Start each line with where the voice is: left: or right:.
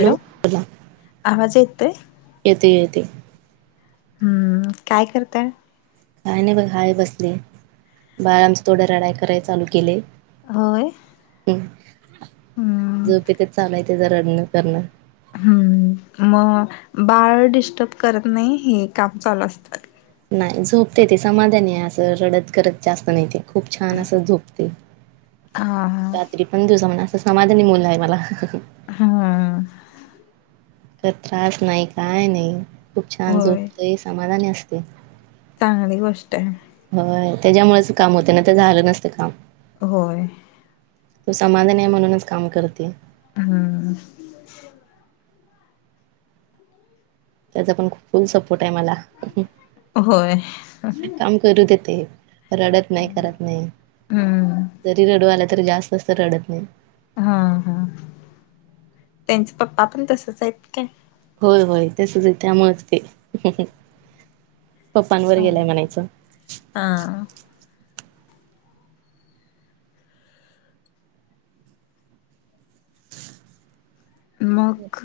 right: Hello? बोला,
left: आवाज येतोय
right: येते येते.
left: हम्म! काय करताय?
right: काय नाही बघ हाय बसले, बाळ आमच थोड् रडाय कराय चालू केलय.
left: होय. हम्म
right: झोपेतच चालय तेच रडन करणं.
left: हम्! मग बाळ डिस्टर्ब करत नाही, हे काम चालू असतात
right: नाही झोपते ते, समाधानी आहे, असं रडत करत जास्त नाही, ते खूप छान असं झोपते.
left: [inaudible]
right: रात्री पण दिवसा पण, असं समाधानी मुलं आहे मला.
left: हा.
right: त्रास नाही काय नाही, खूप छान
left: होय
right: झोपतेही समाधानी असतय.
left: चांगली गोष्ट आहे.
right: होय, त्याच्यामुळेच काम होतय, नाहीतर झालं नसतं काम.
left: होय.
right: तो समाधान आहे म्हणूनच काम करते.
left: हम्म!
right: त्याचा पण खूप फुल सपोर्ट आहे मला.
left: होय.
right: काम करू देतय, रडत नाही, करत नाही,
left: हम्म
right: जरी रडू आल तर जास्त रडत नाही.
left: हा हा, त्यांचे पप्पा पण तसच आहेत काय?
right: होय होय, तसच आहेत, त्यामुळेच ते, पप्पांवर
left: हा
right: गेलाय म्हणायचं.
left: हा. मग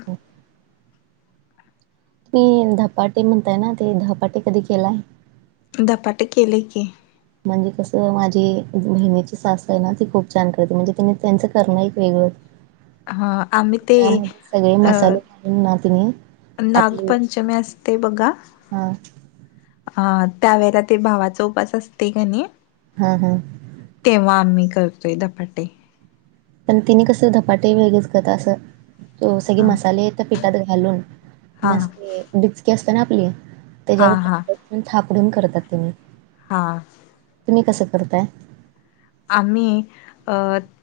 right: मी धपाटे म्हणतय ना, ते धपाटे कधी केलाय?
left: धपाट केले की
right: म्हणजे कसं, माझी महिन्याची सास आहे ना, ती खूप छान करते, म्हणजे तने त्यांचं करणं एक वेगळं
left: हा आम्ही ते
right: मध्ये सगळे
left: अ
right: मसाले घालून ना तेनी
left: नागपंचमी असते बघा
right: हा.
left: अ त्यावेेळेला ते भावाचा उपास असते का नाही
right: हा हा.
left: तेव्हा आम्ही करतोय, धपाटे.
right: पण तिने कस धपाटे वेगळेच करतात, असं सगळे
left: हा
right: मसाले त्या पिठात घालून
left: हा
right: नसते डीचकी असते ना आपली,
left: हा हा
right: त्याच्यावर थापडून करतात. त्यांने
left: हा.
right: तुम्ही कसं करताय?
left: आम्ही अ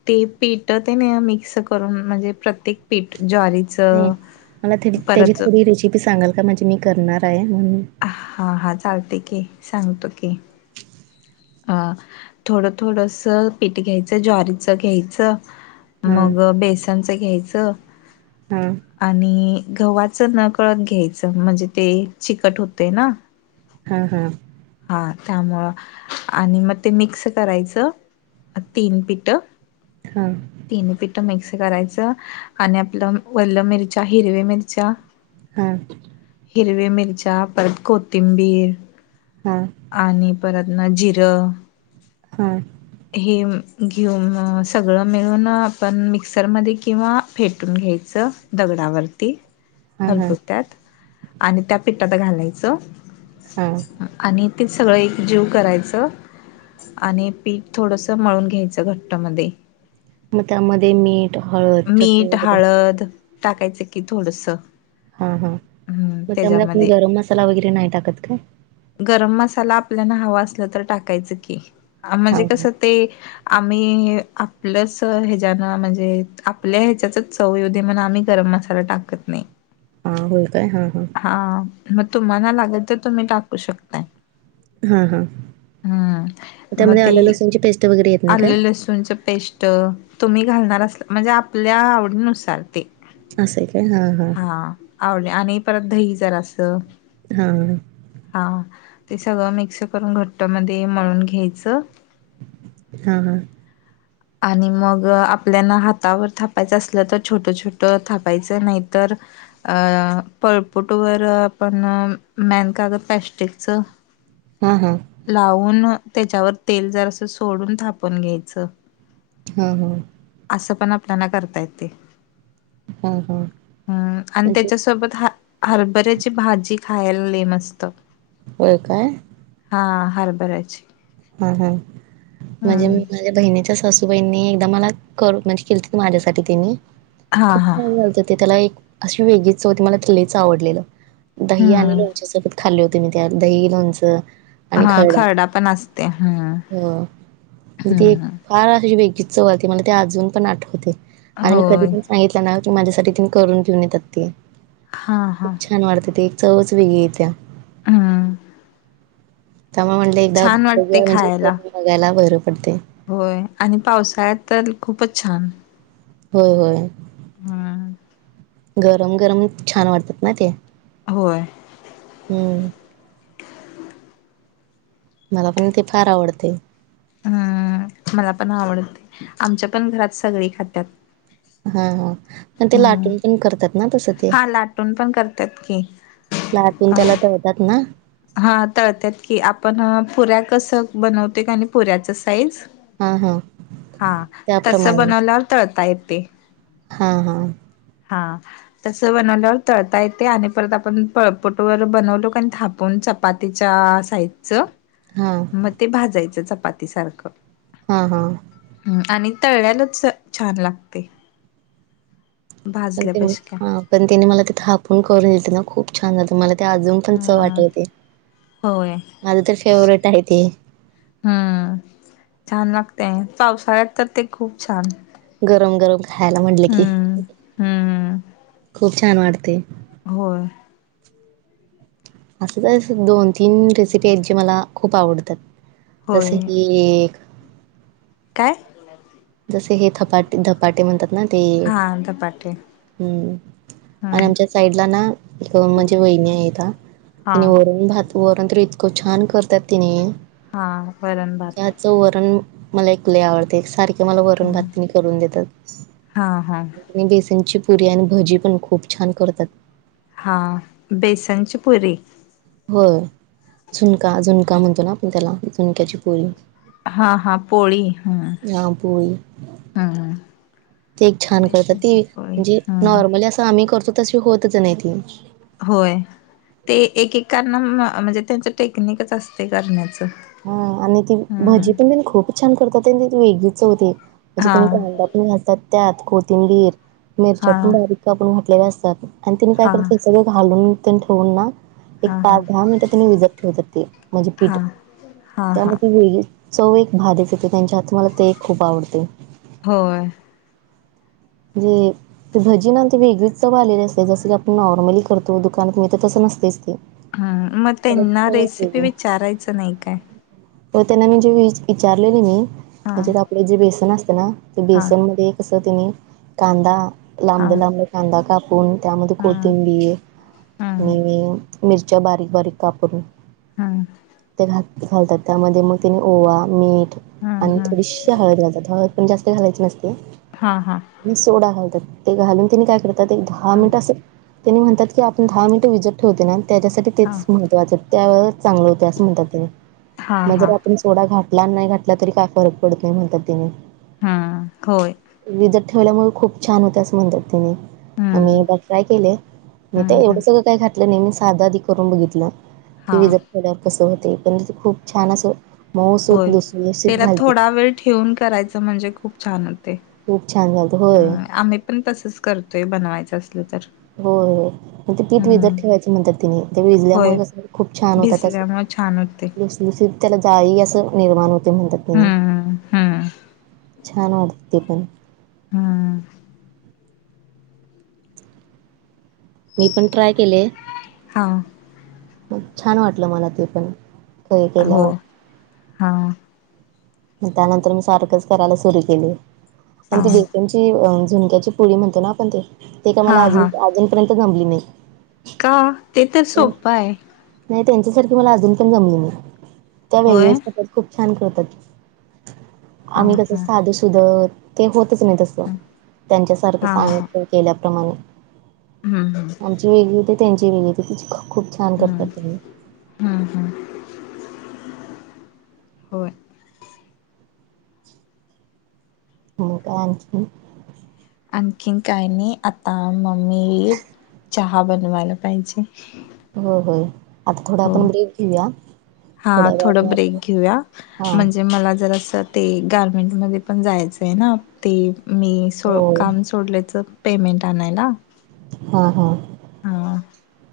left: ते पीठ तेने मिक्स करून, म्हणजे प्रत्येक पीठ ज्वारीत
right: नाही मला थ त्याची थोडी रेसिपी सांगाल का? म्हणजे मी करणार आहे म्हणून
left: हा हा, चालतय की, सांगतो की. अं... थोडं थोडसं पीठ घ्यायचं... ज्वारीच घ्यायचं
right: हां
left: मग बेसनचं घ्यायचं
right: हूं.
left: आणि गव्हाचं न कळत घ्यायचं... म्हणजे ते चिकट होते ना?
right: हूं हूं.
left: हा त्यामुळं... आणि मग ते मिक्स करायचं तीन पिटं.
right: हा.
left: तीन पिठं मिक्स करायचं... आणि आपलं वल्लं मिरच्या हिरव्या मिरच्या
right: हूं.
left: हिरव्या मिरच्या... परत कोथिंबीर
right: हूं.
left: आणि परत ना जिरं
right: हूं.
left: हे... घेऊन... सगळं मिळून... आपण मिक्सरमध्ये किंवा फेटून घ्यायचं... दगडावरती
right: हां हां
left: खळबत्यात आणि त्या पिठात घालायचं
right: हा.
left: आणि ते सगळं एक जीव करायचं आणि पीठ थोडसं मळून घ्यायचं... घट्ट मध्ये
right: मग त्यामध्ये मीठ हळद, चटणी
left: मीठ,
right: वगैरे
left: हळद टाकायचं की थोडसं
right: हा हा... मग त्यामध्ये आपण गरम मसाला वगैरे नाही टाकत काय?
left: गरम मसाला आपल्यांना हवा असलं तर टाकायचं की...
right: हां
left: म्हणजे
right: हां
left: कसं ते आम्ही... आपलंच हेच्यानं म्हणजे आपल्या ह्याच्याचच चव येऊ दे म्हणून... आपण गरम मसाला टाकत नाई.
right: हा होय काय... हा हा.
left: हा... मग तुम्हाला लागल, तर तुम्ही टाकू शकताय.
right: हा हा...
left: हम्म मग
right: त्यामध्ये
left: ते
right: आलं लसूनची पेस्ट वगैरे येत नाही काय?
left: आलं लसूणची पेस्ट... तुम्ही घालणार असाल... म्हणजे आपल्या आवडीनुसार ते
right: असं ए काय... हा हा
left: आवड्या आणि परत दही जरासं.
right: हा हा.
left: हा ते सगळं मिक्स करून... घट्ट मध्ये मळून घ्यायचं
right: हा हा.
left: आणि मग... आपल्यांना हातावर थापायचं असलं तर छोटं छोट थापायचं... नाहीतर अं... पळपूटवर आपण... मॅन कागद पॅस्टिकचं [unintelligible]
right: हूं हूं.
left: लावून... त्याच्यावर तेल जरासं सोडून... थापून घ्यायचं
right: हा हा.
left: आसं पण आपल्यांना करता येतय...
right: हां हां
left: हूं... आणि
right: म्हणजे
left: त्याच्या सो सोबत हा... हरभऱ्याची भाजी खायला लय मस्त
right: व्हय काय?
left: हा... हरभऱ्याची.
right: ह हम्म म्हणजे मी
left: हम्म
right: माझ्या बहिणीच्या सासू बईंनी एकदा मला कर म्हणजे केलतीत माझ्यासाठी तेनी.
left: हा
right: खूप
left: हा
right: छान झालत ते त्याला एक अशी वेगळीच चव होती मला त लईच आवडलेलं. दही आणि
left: हम्म
right: लोणच्या सोबत खाल्ले होते मी त्या दही लोणचं - -
left: हा खरडा पण असते हम्म.
right: हो म्हणजे त एक
left: हम्म
right: फार अशी वेगळीच चव आलती मला ते अजून पण आठवते. आणि मी कधी
left: होय
right: पण सांगितलं नाव की माझ्यासाठी त करून घेऊन येतात ते.
left: हा हा
right: खूप छान वाटते ते एक चवच वेगळी येत्या.
left: हम्म
right: त्यामुळ म्हणलं एकदा
left: छान वाटते
right: बघुया म्हणजे
left: खायला
right: [unintelligible] बघायला बर पडतेय.
left: होय आणि पावसाळ्यात तर खूपच छान.
right: होय होय.
left: हा.
right: गरम गरम च छान वाटतात ना ते.
left: होय.
right: हम्म. मला पण ते फार आवडतय.
left: हा मला पण आवडते आमच्या पण घरात सगळी खात्यात.
right: हां हां पण ते
left: हम्म
right: लाटून पण करतात ना तस.
left: हा लाटून पण करत्यात की.
right: लाटून
left: अ
right: त्याला तळत्यात ना?
left: हा तळत्यात की आपण पुऱ्या कस बनवतोय का आणि पुऱ्याच साईज
right: हा हा.
left: हा तस बनवल्यावर तळता येतेय.
right: हां हां.
left: हा. तस बनवल्यावर तळता येतेय आणि परत आपण पळपुट वर बनवलो कणी थापून चप चपातीच्या साइजचं
right: हा.
left: म ते भाजायचं चपाती सारखं.
right: हा हा.
left: ह आणि तळल्यालच छान लागतय.
right: पण ते नी हा पण त्यानी मला ते थापून करून दीलतीत ना खूप छान झालत मला ते अजून पण चव
left: हा
right: आटवते
left: होय
right: माझ तर फेवरेट आहे ते.
left: हा छान लागतेय पावसाळ्यात तर ते खूप छान
right: गरम गरम खायला म्हटले की
left: हम्म हम्म
right: खूप छान वाटतय.
left: होय.
right: असंचाय स दोन तीन रेसिपी आहेत जे मला खूप आवडतात जस
left: होय
right: की एक
left: काय?
right: जसे हे थपाटे धपाटे म्हणतात ना ते
left: हा धपाटे
right: हम्. आणि
left: हम्म
right: आमच्या साइडला ना एक म्हणजे वहिणी आहेता
left: हा
right: तिने वरन भात वरण तर इतकं छान करतात त्यांनी.
left: हा वरण भात.
right: च वरण मला एक लई आवडतय सारख ते मला वरण भात त्यानी करून देतात.
left: हा हा
right: बेसनची पुरी आणि भजी पण खूप छान करतात
left: हां बेसनची पुरी
right: होय झुणका झुणका म्हणतो ना आपण त्याला झुणक्याची पोरी
left: हा हा पोळी हम्म
right: हा पोळी
left: हम्म
right: ते एक छान करतात
left: बेसनची
right: ती
left: पोळी
right: म्हणजे
left: हम्म
right: नॉर्मली असं आम्ही करतो तशी होतच नाही ती
left: होय ते एकेकांना म्हणजे त्यांच टेक्निकच असते करण्याचं
right: ह आणि ती
left: हम्म
right: भजी पण त्यांनी खूप छान करतात त्यांनी ती वेगळीच होती म्हणजे
left: हा
right: त्यांनी कांदा घतात त्यात कोथिंबीर मिरच्या
left: हा
right: पण बारीक का आपण घटलेल्या असतात आणि तिने काय
left: हा
right: करत सगळं घालून ठेवून ना
left: हा
right: एक
left: हा
right: पाच दहा मिनिटात त्यां विजत ठेवतात ते म्हणजे पीठ
left: हा हा
right: त्यामध्ये
left: हा
right: ती वेगळी चव एक भाधच येते त्यांच्या हात मला ते खूप आवडते
left: होय
right: जे ते भजी ना ते वेगळीच चव आलेली असते जस की आपण नॉर्मली करतो दुकानात मी तर तसं नसतेच ते
left: हम मग
right: त्याला
left: त्यांना
right: चवच
left: रेसिपी
right: वेगळी
left: विचारायचं नाही काय
right: हो त्यांना मी जे वि विचारलेले मी
left: हा
right: म्हणजेकडे जे बेसन असते ना
left: हा
right: बेसन मध्ये कस तिने कांदा
left: हा
right: लांब लांब कांदा काप कापून त्यामध्ये
left: हम्म
right: कोथिंबीर
left: हम्म
right: आणि मिरच्या बारीक बारीक कापून
left: हा
right: ते घात घालतात त्यामध्ये मग त्याने ओवा मीठ
left: हम्म
right: आणि
left: हम्म
right: थोडी हळद घतात हळद पण जास्तालायची नसते
left: हा हा
right: सोडा घालतात ते घालून तिने काय करतात एक दहा
left: हा
right: मिनिट असं त्यां म्हणतात की आपण दहा मिनट विजत ठेवते ना त्याच्यासाठी
left: हा
right: तेच महत्वाचे त्या व चांगलं होत असं म्हणतात त्यां
left: हा
right: मग जर
left: हा
right: आपण थोडा घाला आणि नाही घाटला तरी काय फरक पडत नाही म्हणतात तिने
left: हा होय
right: विजत ठेवल्यामुळे खूप छान होत्या असं मंदिर ति
left: हम्म
right: मीदा ट्राय केले मी ते
left: हम्म
right: एवढं
left: हम्म
right: सगळं काय खात नेहमी साधा आधी करून बघितलं की
left: हा
right: विजडल्यावर कसं होते पण खूप छान अस
left: होय त्याला थोडा वेळ ठेवून करायचं म्हणजे खूप छान होते
right: खूप छान झाातं होय
left: ह आम्ही पण तसंच करतोय बनवायचं असल तर
right: हो ते पीठ विजत
left: हम्म
right: ठेवायचं म्हणतात तिने ते विजल्यामुळे
left: होय
right: कसं खूप छान होतात असं
left: भिजल्यामुळे छान होते
right: त त्याला जाई असं निर्माण होते म्हणतातने
left: हम्म हम्म
right: छान वाटते ते पण
left: हम
right: मी पण ट्राय केले
left: हां
right: म छान वाटलं मला ते पण खय
left: हो
right: केल्यावर
left: हा
right: त्यानंतर मी सारखंच करायला सुरु केली, आणि
left: हा
right: ती बऽ त्यांची झुणक्याची पुळी म्हणतो ना आपण ते, ते काय
left: हा
right: मला आजून,
left: हा
right: अजूनपर्यंत जमली नाही.
left: का, ते तर सोप्पं आहे.
right: नाही त्यांच्यासारखी मला अजून पण जमली नाही, त्या
left: होय
right: वेगळेचऽ खूप छान खेळतात,
left: हा
right: आम्ही कसं
left: हा
right: साधूसुध, ते होतच नाही तस त
left: हा
right: त्यांच्यासारखं
left: हा
right: सांगितलं केल्याप्रमाणे
left: हूं हूं
right: म्हणजे [unintelligible] खूप छान करतात तेनी
left: हा हा होय
right: हो काय आणखीन
left: आणखीन काही नी आता मम्मी येईल चहा बनवायला पाहिजे.
right: हो हो, आता थोडा
left: हो
right: आपण ब्रेक घेऊया.
left: हा,
right: थोड्या
left: थोडं
right: वेळाने
left: ब्रेक
right: आपण
left: घेऊया,
right: हा
left: म्हणजे मला जरास ते गारमेंटमध्ये पण जायचंय ना, ते, मी सो
right: हो
left: काम सोडल्याचं पेमेंट आणायला.
right: हो हो
left: हां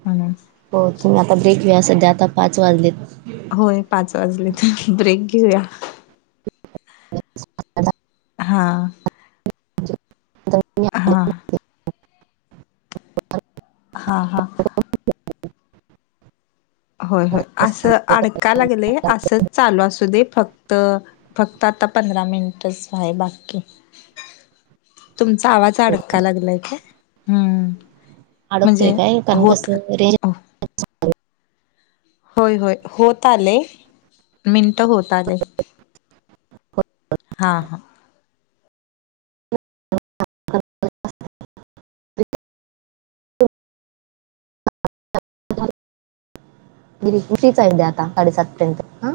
left: म्हणून
right: हो, तुम्ही आता ब्रेक घेवुया, सध्या आता पाच वाजलेत.
left: होय, पाच वाजलेत, ब्रेक घेऊया.
right: [unintelligible]
left: हां, हा,
right: [unintelligible]
left: हा, हा, होय होय, असं अडका लागलय, असच चालू असू दे फक्त फक्त आता पंधरा मिनिटच हाय बाकी तुमचा आवाज अडका लागलाय का? हम्म
right: अडकतोय,
left: म्हणजे
right: काय कारण
left: होत
right: कसं, रेंज
left: [inaudible] होय होय, होत आलेय, मिनट होत आले. हा हा
right: [unintelligible] गिरी [unintelligible] आता, साडेसातपर्यंत, ह